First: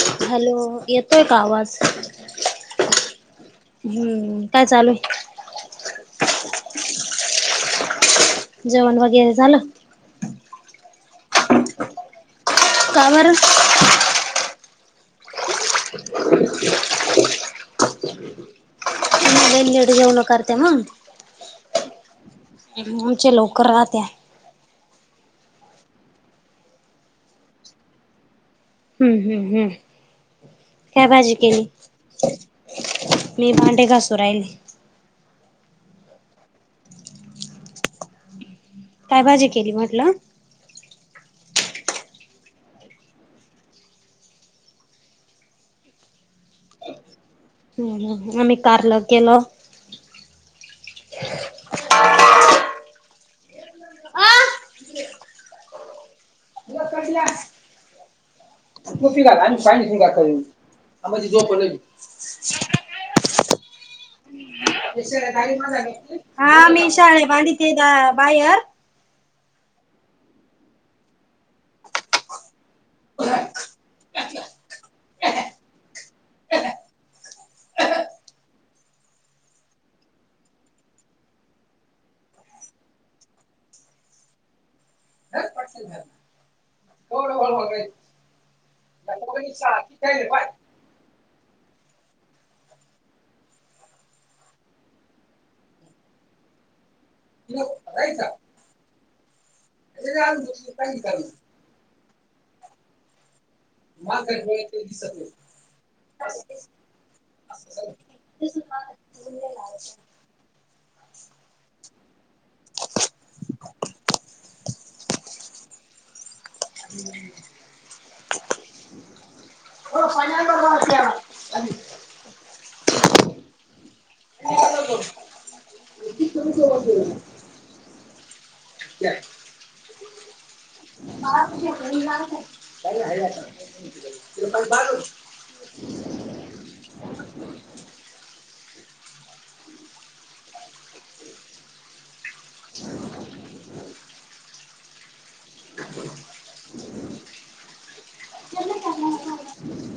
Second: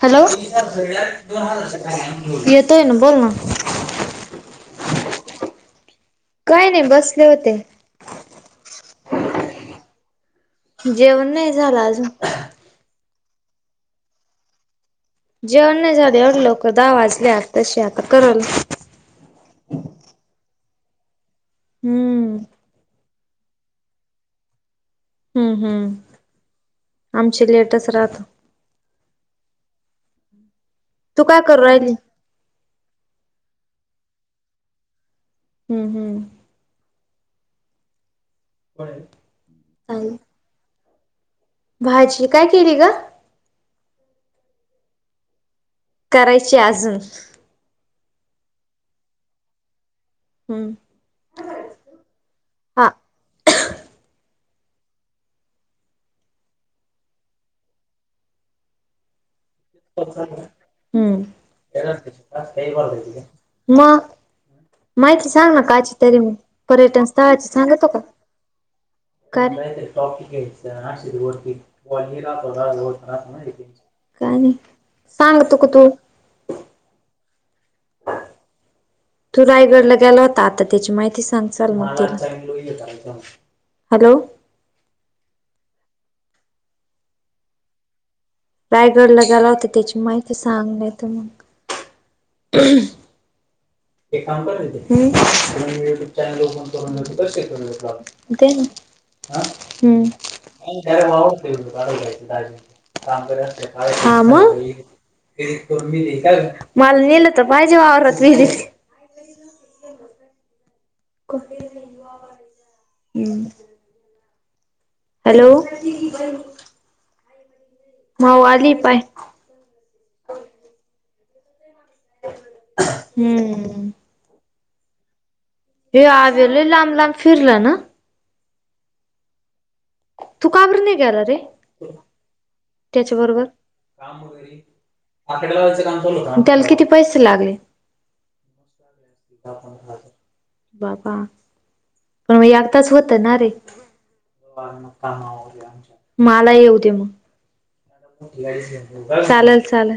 Hello येतोय का आवाज येतोय ना? बोल ना. हम्म काय चालू आहेय? काय नाही. बसले होते. जेवण वगैरे झालं? जेवण नाही झालं अजून. का बर? जेवण नाही झालं एवढ्या लवकर. दहा वाजले आत्ताशी आता करल. ते नेटवरन करत्या म्हणून. हम्म. आमचे लवकर राहत्या. हम्म हम्म. आमचे लेटच राहत. हम्म हम्म हम्म. काय तू भाजी करू केली? राहिली मी भांडे घासु ऱ्हायले. हम्म हम्. काय भाजी केली म्हटलं? चालेल भाजी काय केली ग? करायची अजून. हहं. आम्ही कारल केलं. हम्म. हा कसल्या [unintelligible] [unintelligible] करून [unintelligible] करायची का? मग? माहिती सांग ना कायची तरी. म हा मी पर्यटन शाळे स्थळाची बांधते सांगतो का? बाहेर काय? टॉपिक घ्यायचा [unintelligible] [unintelligible] काय नाही सांगतो का तू? तू रायगडला गेला होता आता. त्याची माहिती सांग चाल मग तर. हॅलो. [unintelligible] [unintelligible] रायगडला गेला होता त्याची माहिती सांग नाही त म. हं एक काम कर नाहीतर. हं. तुला मी - त्यांन फोन करून घेतला [unintelligible] देना. आं? हं. [unintelligible] काम कर असत हा मग? मला नेलंतं तर माझ्यावरच [unintelligible] [unintelligible] [unintelligible] हम्. हॅलो. ठीक आहे. हम्. हो आली पाह्य. ओ पाणी आण [unintelligible] हम्म. [unintelligible] हे आज लई लांब लाबं फिरला ना? तू का बरं नाही गेला रे, त [unintelligible] त्याच्या बरोबर, काम. त्याला किती पैसे लागले, पण [unintelligible] बाबा पण एकदाचं होत ना रे. माला येऊ दे मग, चालल चालल.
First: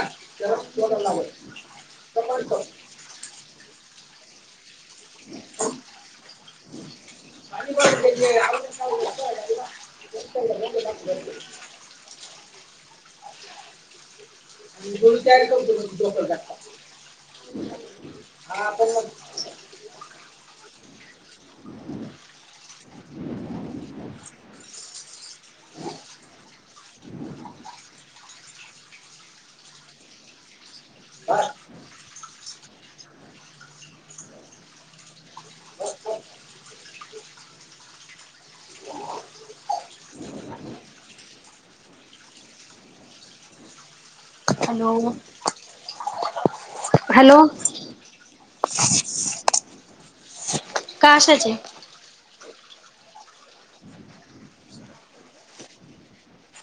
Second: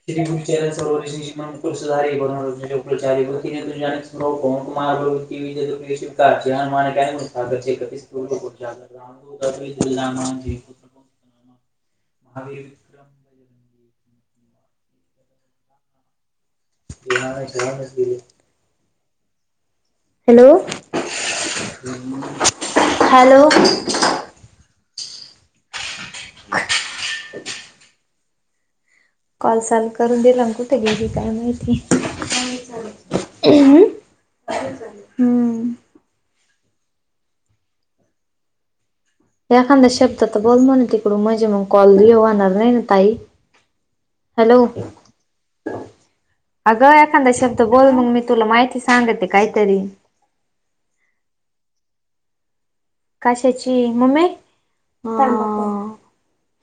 [unintelligible] को मारय [unintelligible] जिल म ज [unintelligible] ब [unintelligible] आणि [inaudible] आणि [inaudible] थोडडी तयार करतोत ते नाही शरनेच गेले [unintelligible] हा पण मंग, हॅलो! हॅलो. नाही [inaudible] कॉल चालू करून दिला न कुठें गेली काय माहिती? काय चालू य हम्म, एखाद शब्दातं बोल म्हण तिकडू म्हणजे मग कॉल रि होणार नाही ना ताई? हॅलो! आगं एखांदा हॅलो शब्द बोल, मंग मी तुला माहिती सांगते काहीतरी. काशाची? काशाची, मम्मी हां.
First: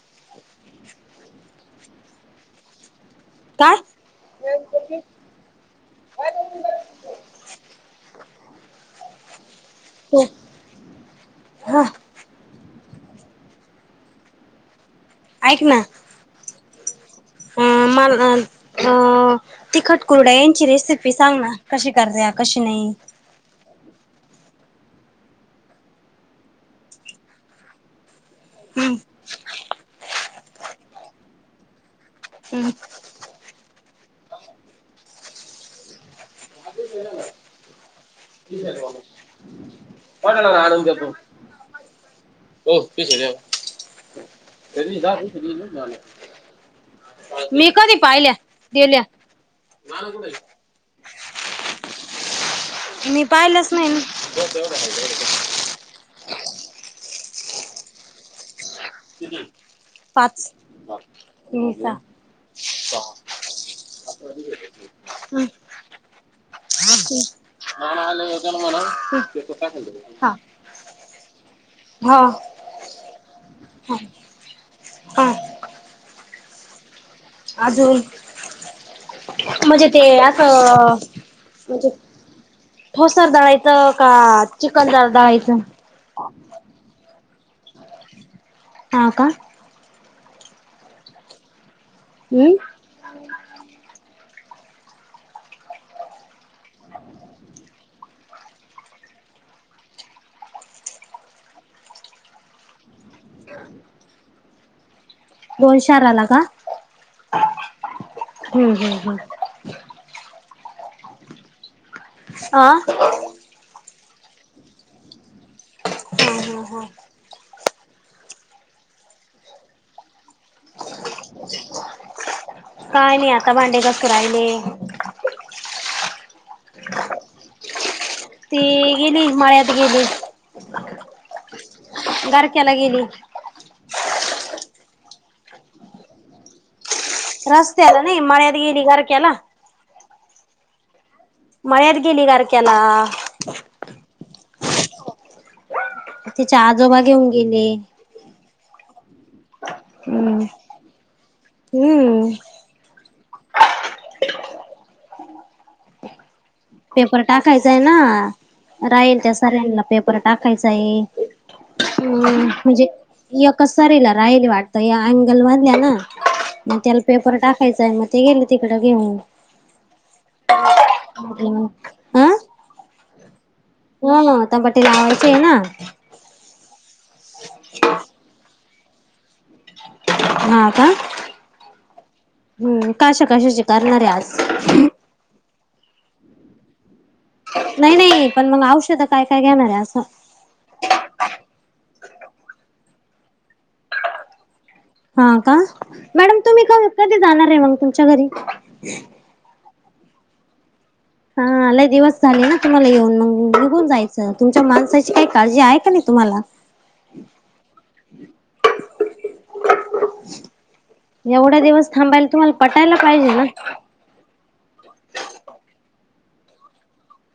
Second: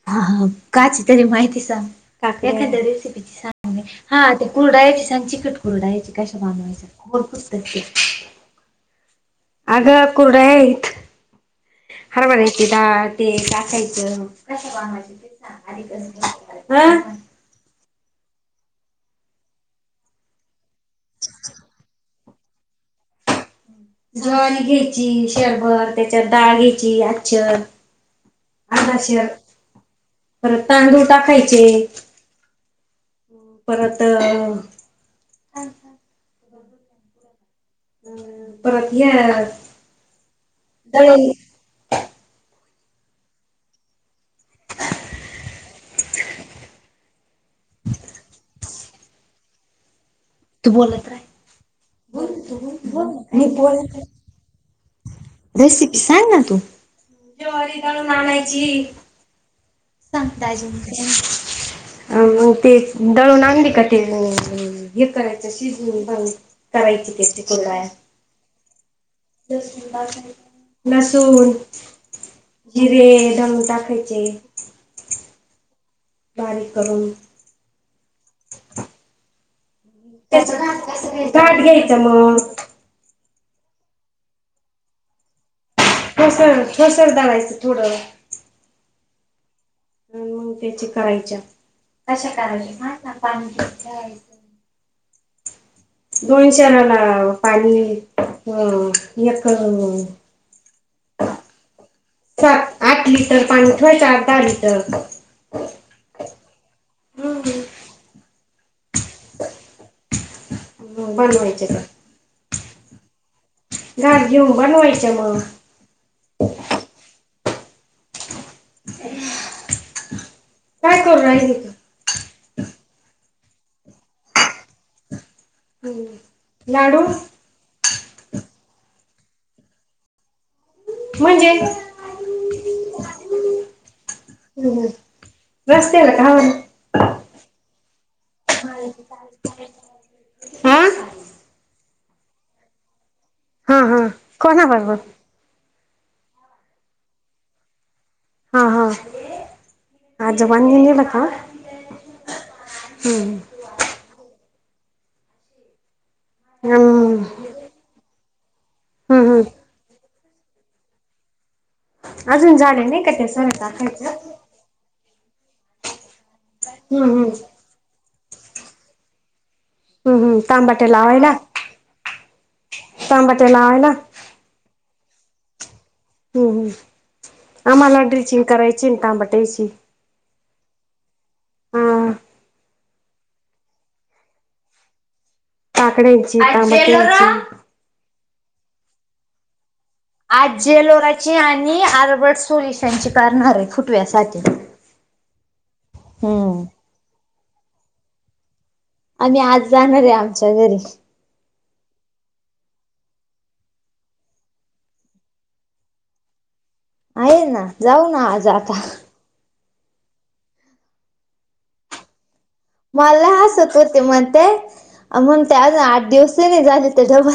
हा कशची तरी माहिती सांग का एकदा रेसिपी काय सांग. हां ते कुरडायची सांग चिकट कुरडायचे कशा बनवायचं मंग पुस्तक ठेव. आगं, हो कुरडयेत हा हरभऱ्याची डाळ, ते टाकायचं. हा, ऐक ना माल घाल. आ तिखटकुरड यांची रेसिपी सांग ना कशी कर्या कशी नाही. ज्वारी घेईची शेरभर, त्याच्यात डाळ घ्यायची आच्चर हम्म अर्धा शेर परत तांदूळ टाकायचे. हम्. परत परत [unintelligible] येणारचं. पडला ला आणून देतो. हो पस जा [unintelligible] मी कधी पाहिल्या गेल्या. तू बोलत राय, बोल तू. मी पाहिलंच नाही ना. रेसिपी सांग ना तू ज्वारी दळून आणायची. क [unintelligible] सांग दाजी मी सहा आव ते दळून आणली का? तेअ हे हम्म करायचं शिजून मंग करायचं तेच कुरडया. त्याला म्हणावं लसूण. हो जिरे [unintelligible] ह टाकायचे. हा बारीक करून. अजून म्हणजे ते असं ताट म्हणजे घ्यायचं मग ठोसार दळायचं का चिकन दाळायचं ठोसर ठोसर दळायचं थोडं हा का मग त्याचे करायच्या कशा हम्म करायला [unintelligible] दोन क्षणाला पाणी अ एक [unintelligible] सात आठ लिटर पाणी ठेवायच आठ दहा लिटर दोन शेराला का मग हम् हम् हम् बनवायचे तर अह घास घेऊन बनवायच्या मग हो हो हो. काय करू राहिली. काय नाही आता भांडे घासू राहिले. लाडू? ती गेली माळ्यात गेली. म्हणजे. गरकेल्या गेली. हो रस्तेला घावन. रस्तेला नई मल्यात गेली घारकेला. हा मळ्यात गेली गार के्याला हा हा कोणा बरोबर. तिचे आजोबा घेऊन गेले. हा हा हम्म आजोबांनी नेलं का. हम्म हम्म पेपर हम्म टाकायचा आहे ना राहील हम्म त्या हम्म सऱ्यांना पेपर टाकायचाय. हम् अजून म्हणजे झालं नाही का ते सगळं एकच टाकायचं सरीला राहिल वाट तर या अगल वाधल्या ना मग त्याला हम्म हम्म पेपर टाकायचाय मग ते गेले तिकड घेऊन. हम्म हम्म तांबट लावयला. हम्म अ तांबते लावायला. हो ना टमाटे लावायचे आहे ना हम्म हम् आम्हाला ढरीचीन कारायचन टांबाटेयची [unintelligible] हा आ का हा हम्म कशा कशाचे करणारे आज काकड्यांची टामट्याची नाही नाही पण मग औषध काय काय घेणार आहे असं. आजजेलोराची आणि आर्बर्ट सोलोल्युशनची करणार आहे फुटव्यासाठी. हा का, मॅडम तुम्ही हम्म का- कधी जाणार आहे मग तुमच्या घरी? आम्ही आज जाणार आहे आमच्या घरी. हा लय दिवस झाले ना तुम्हाला येऊन मग, निघून जायचं तुमच्या माणसाची काही काळजी आहे का नाही तुम्हाला? [inaudible] आहे ना जाऊ ना आज आता. एवढा दिवस थांबायला तुम्हाला पटायला पाहिजे ना. ते म्हणतेय मग त्या आठ दिवस नाही झाले ते डबा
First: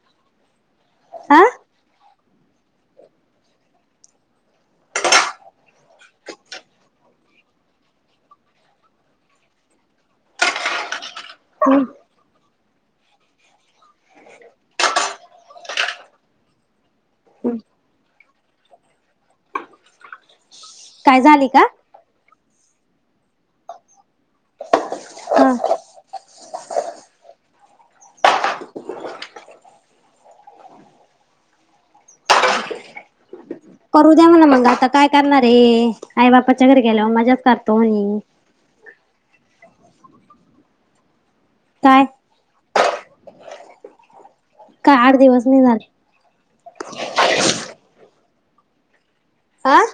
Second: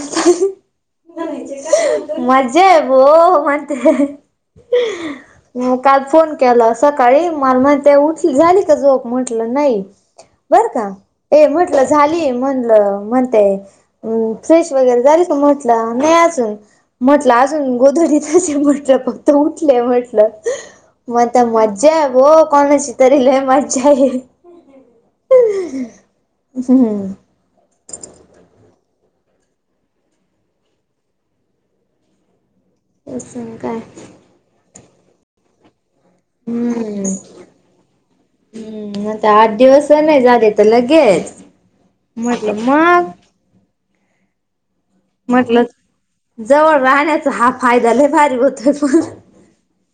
हा मजा आहे बो म्हणते म काल फोन केला सकाळी मला म ते उठली झाली का झोप म्हटलं नाही. बर का, ए म्हटलं झाली म्हणलं म्ह ते फ्रेश वगैरे झाली का म्हटलं नाही अजून म्हटलं अजून गोधडीतच आहे म्हटलं, फक्त उठले म्हटलं. काय मत झाली का मजा बो कोणाचीतरी लय मजा आहे. ह हम्म! तस काय करू द्या म्हणा मग आता काय करणारे आई बापाच्या घरी हम्म. गेल्या मजाच करतो म्हणे. हम्म आता आठ दिवस नाही झाले तर लगेच काय म्हटल मग का आठ दिवस नाही म्हटलं झाले? जवळ राहण्याचा हा फायदा लय भारी होतोय पण आह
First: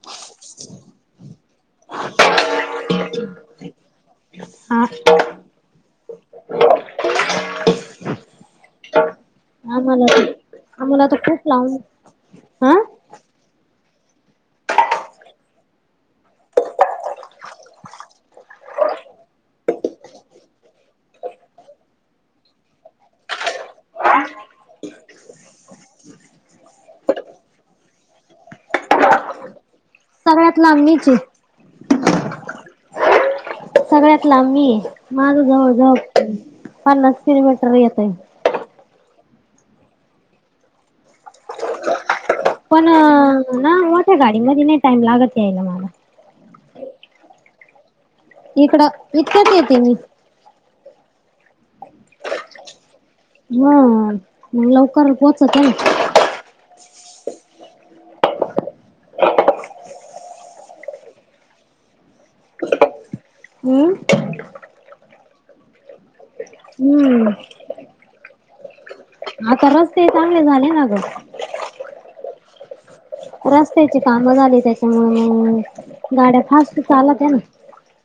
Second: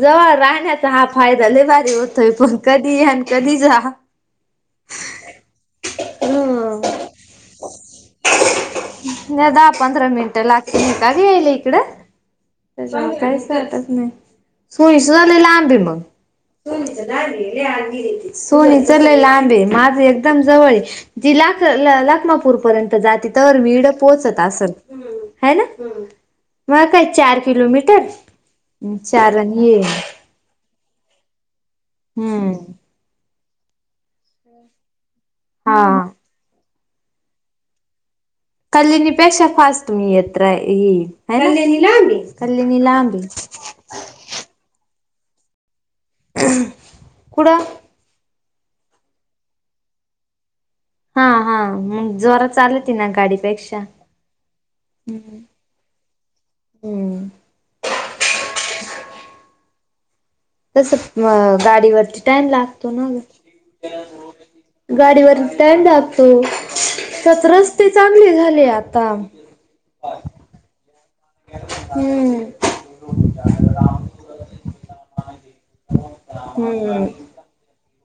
जवळ राहण्याचा हा फायदा लय भारी होतोय. पण कधी या आणि कधी जा. हा. हम! नाही दहा पंधरा आम्हाला मिनिटं लागतील आम्हाला तर कावी यायल खूप लांब हा इकडं काहीचतच नाही सोयस झालं लांबे मग सोनी चल लांबे माझे एकदम जवळ आहे. जी लाख -लाखमापूर पर्यंत जाते तर वीड पोहोचत असन आहे ना म काय चार किलोमीटर चार र ये सगळ्यात लाब मीच आहे. हम्म. सगळ्यात लांब मी आहे, माझ जवळ जवळ हा पन्नास किलोमीटर येत आहे. कल्याणी पेक्षा फास्ट तुम्ही येत्र कल्याणी लांब आहे. पण ना मोठ्या गाडीमध्ये नाही टाईम लागत यायला मला कुड? इकडं इतकत येते मी. हा हा. मग जोरा चालत ना हा गाडीपेक्षा मग लवकर ह पोहोचते ना. हम्म. तसं अ गाडीवरती टाइम लागतो ना हम्म. गाडीवर ट्टॅाकतो हम्म त्यात रस्ते चांगले झाले आता. आता रस्ते चांगले झाले ना ग. हम्म. रस्त्याची कामं झाली त्याच्यामुळे गाड्या फास्ट हम्म चालात त्या ना.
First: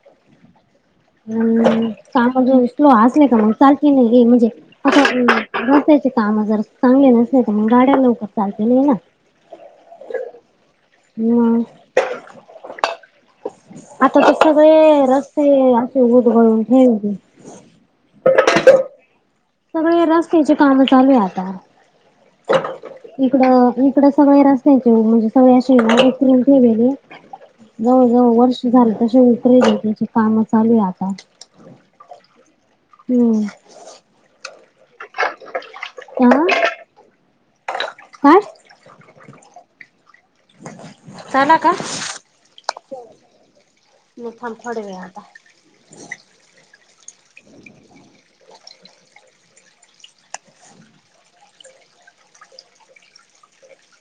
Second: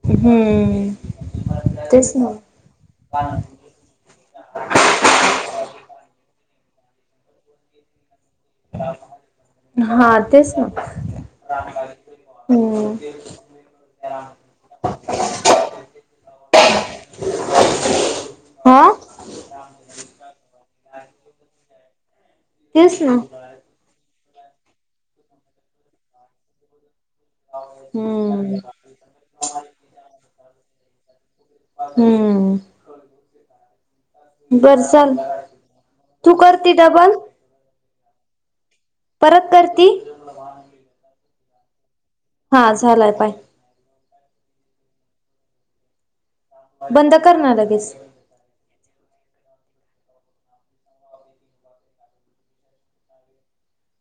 हम्म. हम् तेच ना कामजून स्लो असले का मग लखी नाही हे म्हणजे आता नसायचे काम जर चांगले नसले तर मग गाड्या लवकर चालत ना हा तेच ना मग हम्म आता ते सगळे रस्ते असे उदगळून ठेवते. आ सगळे रस्त्याचे काम चालू आहे आता तेच ना इकड इकडं सगळे रस्त्याचे म्हणजे सगळे असं बेले जवळ जवळ हम्म वर्ष झालं तसे उतरेल त्याची काम चालू आता. हम्म हम्म. बर चाल तू हा करते ट पण काय? परत करती. ला का. हा झालाय पाय. मथम थोड घ आता. बंद करणा लगेच.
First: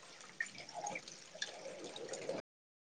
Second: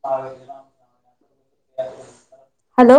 अ. हॅलो